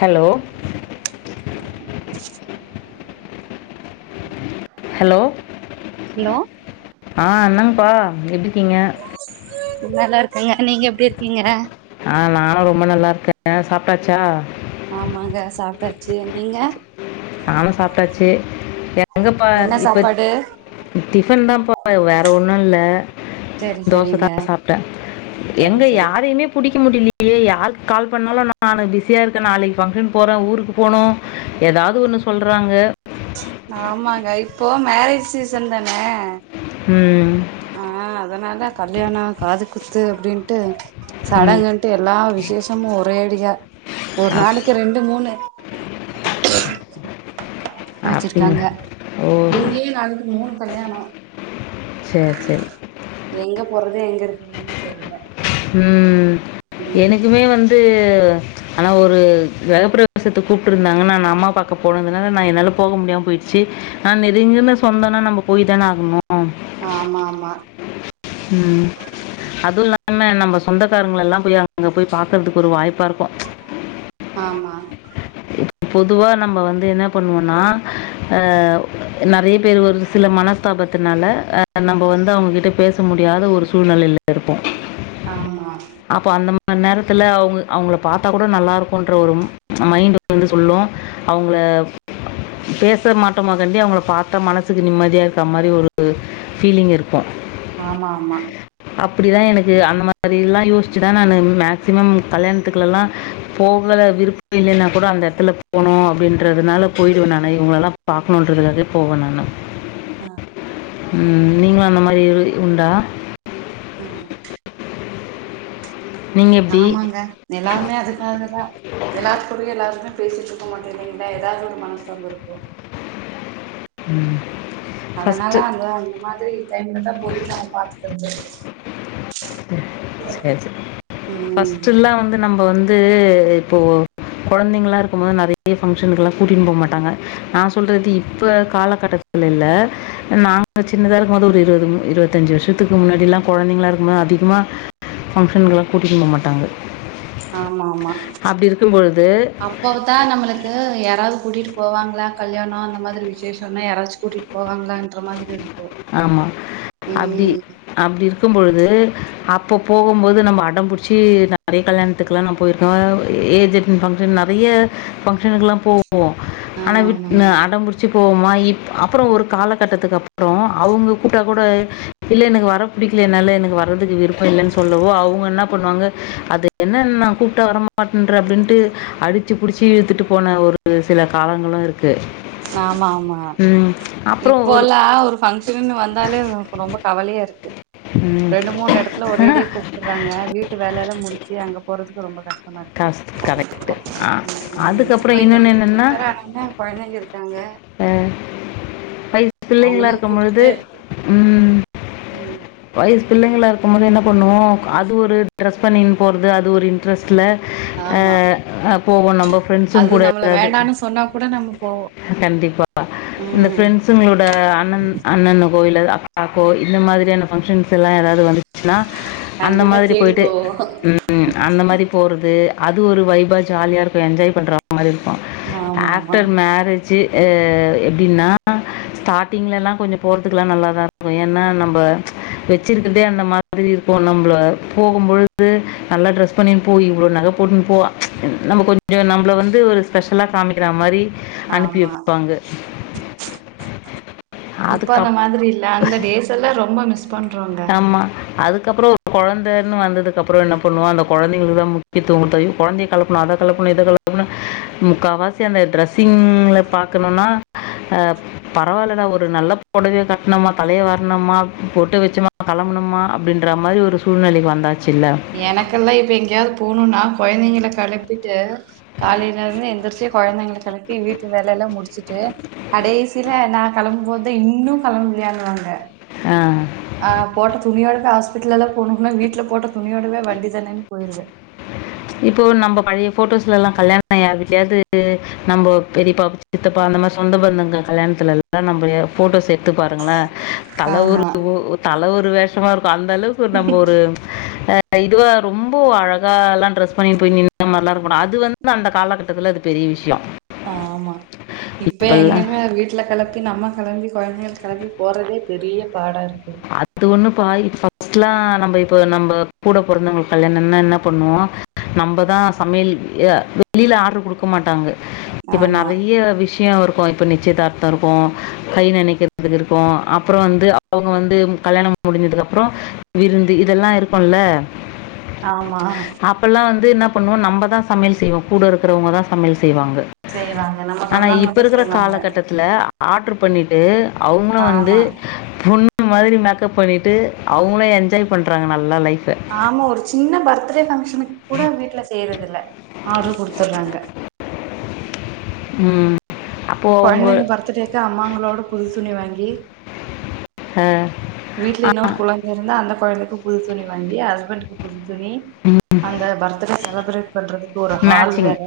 Hello hello hello ஆ என்னாங்கப்பா எப்டிக்கீங்க நல்லா இருக்கங்க நீங்க எப்டி இருக்கீங்க ஆ நானு ரொம்ப நல்லா இருக்கேங்க சாப்ட்டாச்சா ஆமாங்க சாப்ட்டாச்சு நீங்க நானு சாப்ட்டாச்சு எங்கப்பா என்ன இப்ப சாப்பாடு டிஃபன் தான்ப்பா வேற ஒண்ணு இல்ல செரி தோசதா செரிங்க சாப்ட்டே சரி எங்க சரி யாரையுமே புடிக்க முடிலி யே யாருக்கு கால் பண்ணாலு நானு நா பிஸியா இருக்கே நாளைக்கு ஃபங்க்ஷன் போறே ஊருக்கு போனு ஏதாவ் து ஒண்ணு சொல்றாங்க ஆமாங்க இப்போ மேரேஜ்ஜி சீசன் தானே ம் ஆ அதனால கல்யாண காது குத்து அப்டின்ட்டு ம் சடங்குன் ட்டு எல்லா விசேஷமு ஒரேடியா ஒரு அப் நாளைக்கி ரெண்டு மூணு வச்சிருக்காங்க அப்படிங்களா இங்கேயே நாளைக்கி மூணு கல்யானோ செரி செரி எங்க போறது எங்க இருக்குறதுன்னே தெரில ம் எனக்குமே வந்து ஆனா ஒரு கிரகப்பிரவேசத்துக்கு கூப்ட்டு இருந்தாங்கன்ன நா அம்மா பாக்க போனதுனால நா என்னால போக முடியாம போய்டுச்சு ஆனா நெருக்கன சொந்தோனா நம்ம போயிதான ஆகணு ஆமா ஆமா ம் அதுவ இல்லாம நம்ம சொந்தக்காரங்களல்லாம் போய் அங்க போய் பாக்கறதுக்கு ஒரு வாய்ப்பா இருக்கு ஆமா [inaudible] பொதுவா நம்ம வந்து என்ன பண்ணுவோனா அ நறைய பேர் வந்து சில மனஸ் தாபத்துனால அ நம்ப வந்து அவுங்ககிட்ட பேச முடியாத ஒரு சூழ்நெலையில இருப்போ ஆமா அப்போ அந்த மாரி நேரத்துல அவுங்க அவுங்கள பாத்தா கூட நல்லா இருக்குன்ற ஒரு மைண்ட் வந்து சொல்லு அவுங்கள பேச மாட்ட மொதலே அவுங்கள பாத்தா மனசுக்கு நிம்மதியி இருக்க மாரி ஒரு ஃபீலிங் இருக்கு ஆமா ஆமா அப்டிதா எனக்கு அந்த மாரில்லா யோசிச்சுதா நானு மேக்சிமம் கல்யாணத்துக்குலல்லா போகல விருப்போ இல்லனா கூட அந்த எடத்துல போணு அப்டின்றதுனால போயிடுவ நானு இவுங்களல்லா பாக்கணுன்றதுக்காகே போவ நானு ம் நீங்களும் அந்த மாரி எது உண்டா அ நீங்கள் எப்படி ஆமாங்க எல்லாமே அதுக்காகதா எல்லாக்கூடயு எல்லாருமே பேசிட்டு இருக்க மாட்டோ இல்லைங்ளா ஏதாவது ஒரு மனஸ்தாபோ இருக்கு ம் அதனால அந்த அந்த மாரி டைம்ல தா போயி நம்ம பாத்துக்கறது சேரி சேர் ம் ஃப்ஸ்ட்டுல்லா வந்து நம்ம வந்து இப்போ கொழந்தைங்களா இருக்கும் போது நறைய பங்க்ஷனக்குல்லா கூட்டினு போ மாட்டாங்க நா சொல்றது இப்ப காலகட்டத்துல இல்ல நாங்க சின்னதா இருக்கும்போது ஒரு இருவது இருவது இருவத்தி அஞ்சு வருஷத்துக்கு முன்னாடில்லா குழந்தைங்களா ம்மா அதிகமா ஃபங்க்ஷனுக்குலா கூட்டிடு போக மாட்டாங்க ஆமா அப்டி இருக்கும்போது எப்ப பா நம்மளுக்கு யாராவுது கூட்டிகிட்டு போவாங்களா கல்யாணோ அந்த மாரி விசேஷோனா யாராச்சு கூட்டிட்டு போவாங்களா ன்ற மாதிரி இருக்கு ஆமா. அப்டி ம் அப்டி இருக்கும்பொழுது அப்ப போகும்போது நம்ம அடம் புடிச்சி நறைய கல்யாண த்துக்லாம் போயிருக்க ஏஜ்அட்டன் பண்ற நறையா ஃபங்க்ஷனுக்குலா போ போவோம் ஆனா ஆமா ஆமாங்க அடம்புடிச்சு போவோமா இப் அப்புறோ ஒரு கால கட்டதுக்கு அப்புறோ அவுங்க கூப்ட்டா கூட இல்ல எனக்கு வர புடிக்கல என்னால எனக்கு வறதுக்கு விருப் இல்லனு சொல்லவோ அவுங்க என்ன பண்ணுவாங்க அது என்ன நா கூப்ட்டா வர மாட்டன்ற அப்டினு அடித்து புடிச்சு புடிச்சி இழுத்துட்டு போன ஒரு சில காலங்களு இருக்கு ஆமா ஆமா ம் அப்புறம் இப்போ ஒரு எல்லா ஒரு ஃபங்க்ஷன்னு வந்தாலே நமக்கு ரொம்ப கவலையா இருக்கு ம். ரெண்டு மூணு எடத்துல ஒரேடியா கூப்ருறாங்க வீட்டு வேலையல்லா முடிச்சு அங்க போறதுக்கு ரொம்ப கஷ் டமாஇருக்கு காசு கரெக்டு ம் அதுக்கப்புறம் இப்ப இந்த இன்னொன்று லீவே என்னென்னா வேரா ஆ நம்ம குழந்தைங்க இருக்காங்க அ வைசு பிள்ளைங்களா அவங்களையு இருக்கும்பொழுது கூட்டிட்டு ம் ம் வயுசு பிள்ளைங்களா இருக்கும் போது என்ன பண்ணுவோ அது ஒரு டிரெஸ் பண்ணின்னு போறது அது ஒரு இன்ட்ரெஸ்ட்ல ஆமா அ போவோ நம்ம ஃப்ரெண்ட்ஸு அது கூட நம்மள ஏதாது வேண்டான்னு சொன்னா கூட நம்ம போவோ கண்டிப்பா இந்த ம் ஃப்ரெண்ட்ஸுங்களோட அண்ணன் அண்ணனுக்கோ இல்ல அக்காக்கோ இந்த மாதிரியான பங்க்ஷன்ஸ் எல்லா ஏதாவது வந்துச்சுன்னா அந்த கண்டிப்பா மாதிரி தேடி போயிட்டு போவோ ம் ம் அந்த மாரி போறது அது ஒரு வைபா ஜாலியா இருக்கு என்ஜாய் பண்ற மாரி இருக்கு ஆமா ஆமா ஆஃப்டர் மேரேஜ்ஜூ எப்டின்னா ஸ்டாட்டிங்லலா கொஞ்ச போறதுக்லா நல்லாதா இருக்கு ஏன்னா நம்ம வச்சிருக்கரதே அந்த மா திரி இருக்கு நம்மள போகும்பொழுது நல்லா ட்ரெஸ் பண்ணினு போய் இவ்ளோ நக போட்னு போவா நம்ம கொஞ்சோ நம்ள வந்து ஒரு ஸ்பெ ஷலா காமிக்கிற மாரி அனுப்பி ஆமா வெப்பாங்க அதுக்கப் இதெல்லா ரொம்ப மிஸ் பண் ஆம்மா அதுக்கப்பறோ ஒ கொழந்தன் வந்ததுகப்றோ என்ன பண்ணுவோ அந்த கொழந்தைகளுக்கு தா முக்கியிதுவோ குட்த்து அயோ கொழந்தைய கெளப்பணு அத கெளப்பணு இத கெள ப்னு முக்காவாசி அந்த ட்ரெஸ்ஸிங்ல பாக்கணுனா அ பரவால்லடா ஒரு நல்ல பொடவய கட்ணமா தலைய வார்ணமா பொட்டு வச்சமா களம்பனுமா அப்டின்ற மாரி ஒரு சூழ்நிலைக்கு வந்தாச்சு இல்ல எனக்கெல்லா இப்போ எங்கேயாவது போணுன்னா கொழ்ந்தைங்கள கெளப்பிட்டு காலைல இருந்து எந்திரிச்சி கொழந்தைங்கள கெளப்பி வீட்டு வேலலா முடிச்சுட்டு கடைசில நா கெளம்பும்போதா இன்னு கெளம்புலையான் வாங்க ஆ ஆ போட்ட துணியோடுவே ஹாஸ்பிட்டலல்லா போணுனா வீட்ல போட்ட துணியோடுவே வண்டி தானே போயிருவே இப்போ நம்ம பழைய ஃபோட்டோஸ்லல்லா கல்யாணம் [inaudible] யார் வீட்லயாது நம்போ பெரிப்பா சித்தப்பா அந்த மாதி சொந்த பந்தங்க கல்யாணத்துலல்லா நம்ம ஃபோட்டோஸ் எட்த்து பாருங்களே தல ஒரு ஆமா ஒ தல ஒரு வேஷமா இருக்கு அந்த அளவுக்கு நம்ம ஒரு அ இதுவ ரொம்ப அழகால்லான் ட்ரெஸ் பண்ணிட் போய் நி [inaudible] மாரிலா இருக்கு அது வந்து அந்த காலகட்டத்துல அது பெரிய விஷயோ ஆமா இப்ப எங்கங்க வீட்ல கெளப்பி நம்ம கெளம்பி கொழந்தைக கெளப்பி போறதே பெரிய பாடா இருக்கு அத்து ஒன்னு பா இ ஃபஸ்ட்லா நம்ம இப்போ நம்ம கூட பொறந்தவங்களுக்கு கல்யாணன்னா என்ன பண்ணுவோ நம்மதா சமையல் இ அ வெளில ஆர்ட்ரு குடுக்க மாட்டாங்க இப்ப ஆமா நெறைய விஷ்யோ வரு ப்ப நிச்சயதார்த்த இருக்கு கை நெனைக்கிறதுக்கு இருக்கு அப்பறோ வந்து அவுங்க வந்து கல்யாணம் முடிஞ்சதுக்கு அப்றோ விருந்து இதெல்லா இருக்குல்ல ஆம்மா அப்பல்லா வந்து என்ன பண்ணுவோ நம்ம தா சமையல் செய்வோ கூட இருக்குறவங்க தா சமையல் செய்வாங்க செய்வாங்க நம்ம ஆனா இப்ப சொந்தங்கதா இருக்கற செய்வாங்க காலகட்டத் ல ஆர்ட்ர் பண்ணிட்டு அவுங்களு வந்து ஆமா பொண்ணு மாரி மேக் கப் பண்ணிட்டு அவுங்களு என்ஜாய் பண்றாங்க நல்லா லைஃப்ப ஆமா ஒரு சின்ன பர்த்டே ஃபங்க்ஷனு கூட வீட்ல செய்யறது இல்ல ஆர்ட்ரு குடுத்துர்றாங்க. ம் அவங்க கொழந்தைங்க பர்த்டேக்கு அம்மாங்ளோட புது துணி வாங்கி அ வீட்ல அ இன்னொரு குழந்தை இருந்தா அந்த கொழந்தைக்கு புது துணி வாங்கி ஹஸ்பண்டக்கு புது துணி அந்த பர்த்டே செலப்பரேட் பண்றதுக்கு ஒரு ஹால் மேட்சிங் வேற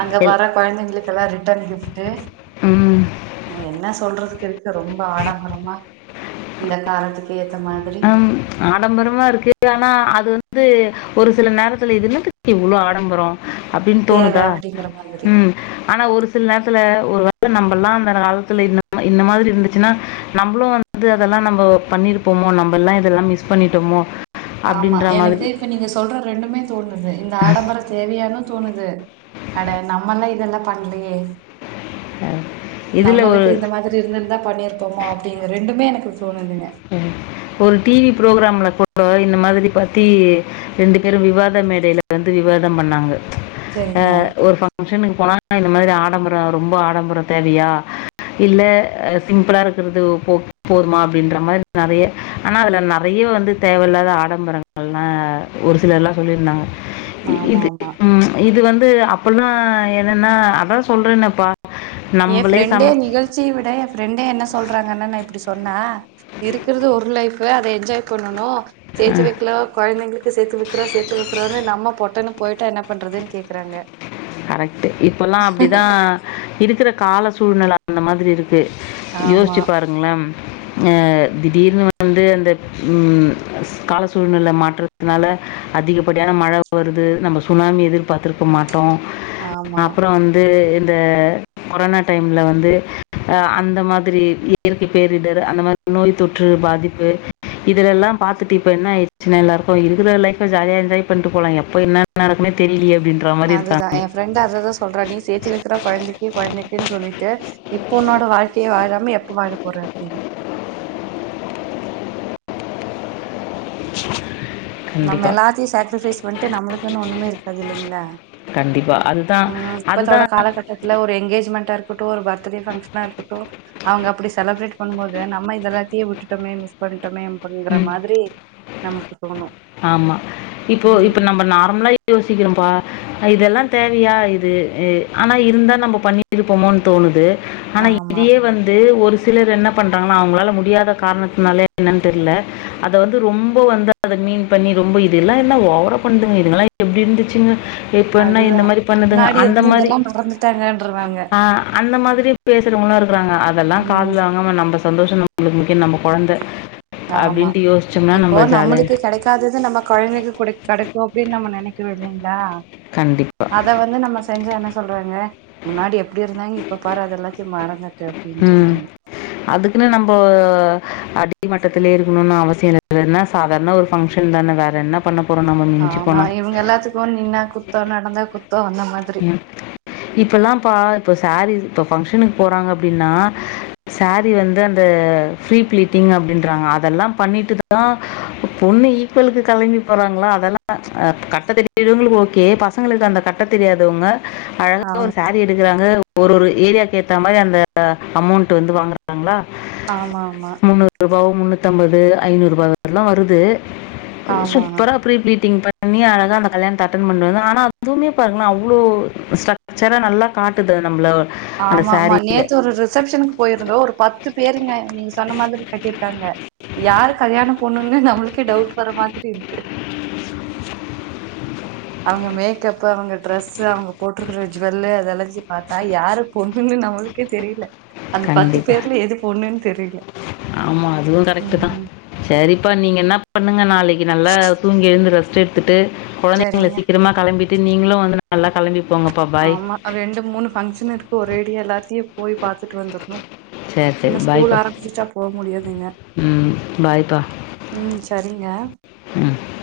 அங்க எல் வர்ற கொழந்தைங்களுக்லா ரிட்டன் கிஃப்ட்டு ம் என்ன சொல்றதுக்கு இருக்கு ரொம்ப ஆடம்பரமா இந்த காலத்துக்கு ஏத்த மாதிரி ம் ஆடம்பரமா இருக்கு ஆனா அது வந்து ஒரு சில நேரத்துல இது என்னத்துக்கு இவ்ளோ ஆடம்பரோ அப்டின் தேவ தோணுதா அப்டிங்கிற மாதிரி ம் ஆனா ஒரு சில நேரத்துல ஒரு வேள நம்மல்லா அந்த காலத்துல இந்த இந்த மாதிரி இருந்துச்சுன்னா நம்மளு வந் அது அதெல்லா நம்போ பண்ணிருப்போமோ நம்ம எல்லா இதெல்லா மிஸ் பண்ணிட்டோமோ ஆமா அப்பிடின்ற எனக்கு மாதிரி. இப்ப நீங்க சொல்ற ரெண்டுமே தோணுது இந்த ஆடம்பரோ தேவையானனு தோணுது அட நம்மல்லா இதெல்லா பண்ணலியே இதில ஒரு நம்மளுக்கு இந்த மாதி ரி இருந்து திருந்தா பண்ணிருப்போமோ அப்டிங்க ரெண்டுமே எனக்கு தோணுதுங்க ஒரு டிவி ப்ரோக்ராம்ல கூட இந்த மாதிரி பத்தி ரெண்டு பேரு விவாத மேடைல வந்து விவாதம் பண்ணாங்க அ செரிங்க ஒரு ஃபங் க்ஷனுக்கு போனா இந்த மாதிரி ஆடம்பரோ ரொம்ப ஆடம்பரோ தேவையா இல்ல அ சிம்பிளா இருக்கிறது ஓ போ போதுமா அப்டின்ற இது மாரி நெறைய ஆனா அதுல நெறைய வந்து தேவல்லாத ஆடம்பரங்கள்னா ஒரு சிலர்லா சொல்லிருந்தாங்க ஆமா இது ஆமா ம் இது வந்து அப்பில்லா என்னன்னா அதா சொல்றேனேப்பா எ ஃப்ரெண்டே நிகழ்ச்சி விட எ ஃப்ரெண்டே என்ன சொல்றாங்கன்னு நா இப்டி சொன்னா இருக்கிறது ஒரு லைஃப் அத என்ஜாய் பண்ணனு சேத்து வக்கலா கொழந்தைங்களுக்கு கு சேத்து விக்கிறோ சேத்து விக்கோன்னு நம்ம பொட்டன்னு போயிட்டா என்ன பண்றதுன்னு கேட்கிறாங்க கரெக்ட்டு இப்பெல்லா அப்டிதா இருக்கிற கால சூழ்நெல அந்த மாதிரி இருக் கே ஆமா யோசிச்சு பாருங்களேம் அ திடீர்னு வந்து அந்த ம் ஸ் கால சூழ்நெல மாற்றத் துனால அதிகப்படியான மழ வருது நம்ம சுனாமிய எதிர்பாத்திருக்க மாட்டோ ஆமா அப்பறோ வந்து இந்த கொரோனா டைம்ல வந்து அந்த மாதிரி இயற்கை பேரிடர் அந்த மா நோய் தொற்று பாதிப்பு இதுல எல்லா பாத்துட்டு இப்ப என்னாயிருச்சி எல்லாருக்கோ இருக்கிற லைஃப்ப ஜாலியா என்ஜாய் பண்ட்டு போலா எப்ப என்ன நடக்குனே தெரிலியே அப்டின்ற மாரி இருக்கா அ எ ஃப்ரெண்ட்டு அததா சொல்ற நீ சேத்து வக்கற கொழந்தை க்கி கொழந்தைக்குன்னு சொல்லிட்டு இப்ப உன்னோட வாழ்க்கைய வாழாம எப்ப வாழ போற அப்டின்னு நம்ம கண்டிப்பா. எல்லாத்தையு சேக்ரிஃபைஸ் பண்ணிட்டு நம்மளுக்குன்னு ஒண்ணுமே இருக்காது இல்லலைங்களா கண்டிப்பா. அதுதான் ம் இப்பத்தோட அதுதான் காலகட்டத்துல ஒரு எங்கேஜ்மெண்டா இருக்கட்டு ஒரு பர்த்டே ஃபங்ஷன்னா இருக்கட்டு அவுங்க அப்டி செலப்ரேட் பண்ணு போது நம்ம இதெல்லாத்தைய விட்டுட்டோமே மிஸ் பண்ணிட்டோமே பங்கிற ம். மாதிரி நமக்கு தோணு ஆமா இப்போ இப்ப ம் நம்ம நார்மலா யோசிக்கிறோப்பா அ இதெல்லா தேவையா இது இ ஆனா இருந்தா நம்ம பண்ணிருப்போமோனு தோணுது ஆனா ஆமா இதேயே வந்து ஒரு சிலர் என்ன பண்றாங்கன்னா அவுங்களால முடியாத காரணத்னால என்னனு தெர்ல அத வந்து ரொம்ப வந்து அத மீன் பண்ணி ரொம்ப இது எல்லா என்ன ஓவரா பண்துங்க இதுங்கெல்லா எப்டி இருந்துச்சுங்க ஹே இப்ப என்ன அதுதா இந்த மாரி பண்ணுதுங்க முன்னாடி அந்த மாரி இருந்ததெல்லா மறந்துட்டாங்கன்றுவாங்க அ அந்த மாதிரி பேசுறவங்களு இருக்குறாங்க அதெல்லாம ம் காதல வாங்காம நம்ப சந்தோஷ தா நம்மங்களுக்கு முக்கிய நம்ம கொழந்த ஆமா இப்போ நம்மளுக்கு கெடைக்காதது நம்ம கொழந்தைக்கு கூட கெக்குஇம அப்டின்னு நம்ம நெனைக்கிறோ இல்லைங்களா கண்டிப்பா அத வந்து நம்ம செஞ்சா என்ன சொல்றாங்க முன்னாடி எப்டி இருந்தே இப்ப பாரு அத எல்லாத்தையு மறந்துட்டு ம் அப்டின்றாங்க அதுக்குன்னு நம்போ அடி மட்டத்திலயே இருக்கணுனு அவசிய இல்ல என சாதாரண ஒரு ஃபங்க்ஷன் தான வேற என்ன பண்ண போறோ நம்ம மிஞ்சு போனா போ நின்னா குத்தோ நடந்தா குத்தோ அந்த மாதி இப்பல்லாம்ப்பா இப்ப சாரீ இப்ப பங்க்ஷனுக்கு போறாங்க அப்டின்னா சாரி வந்து அந்த ஃப்ரீ ப்ளீட்டிங் அப்டின்றாங்க அதெல்லாம் பண்ணிட்டு தான் பொண்ணு இ ஸ்கூலுக்கு கிளம்பி போறாங்களா அதெல்லாம் கட்ட தெரிஞ்சவங்களுக்கு ஓகே பசங்களுக்கு அந்த கட்டத் தெரியாதவங்க அழக ஆமா ஒரு சாரீ எடு க்குறாங்க ஒரு ஒரு ஏரியாக்கு ஏத்த மாரி அந்த அமௌண்ட் வந்து வாங்கறாங்களா ஆமா ஆமா முன்னூறு ரூபா முன்னூத்தி ஐம்பது ஐநூறு ரூபாயல்லாம் வருது ஆமா சூப்பரா ப்ரிபிளீட்டிங் பண்ணி அழகா அந்த கல்யாணத்தை அட்டன் பண்னு வந்த ஆனா அதுவுமே இப்பாருங்கலே அவ்ளோ ஸ்டரக்சரா நல்லா காட்டுது நம்மளோ ஆமா ஆமா நேத்து ஒரு ரிசப்ஷனுக் போயிருந்தோம் ஒரு பத்து பேருங்க நீங்க சொன்ன மாரி கட்டியிருக்காங்க யாரு கல்யாண பொண்ணுன்னு நம்மளுக்கே டவுட் வர மாதிரி இருக்கு அவுங்க மேக்கப் அவுங்க டிரெஸ்சு அவுங்க போட்டிருக்கற ஜீவெல்லு அதெல்லத்தையும் பாத்தா யாரு பொண்ணுன்னு நம்ளுக் எனக்கே தெரில அந்த பத்து பேர்ல எது பொண்ணுன்னு தெரில ஆமா அதுவும் கரெக்ட் தா செரிப்பா நீங்க என்ன பண்ணுங்க நாளைக்கு நல்லா தூங்கி எழுந்து ரெஸ்ட் எடுத்துட்டு குழந்தைங்கள சரிங்க சீக்கிரமா கெளம்பிட்டு நீங்களும் வந்து நல்லா கெளம்பி ஆமா ரெண்டு மூணு ஃபங்க்ஷன் இருக்கு ஒரேடியா எல்லாத்தியே போய் பார்த்துட்டு வந்துரணும் சரி சரி இன்னு ஸ்கூல் பாய்ப்பா ஆரம்பிச்சுட்டா போ முடியாதுங்க ம் பாய்ப்பா ம் சரிங்க ம்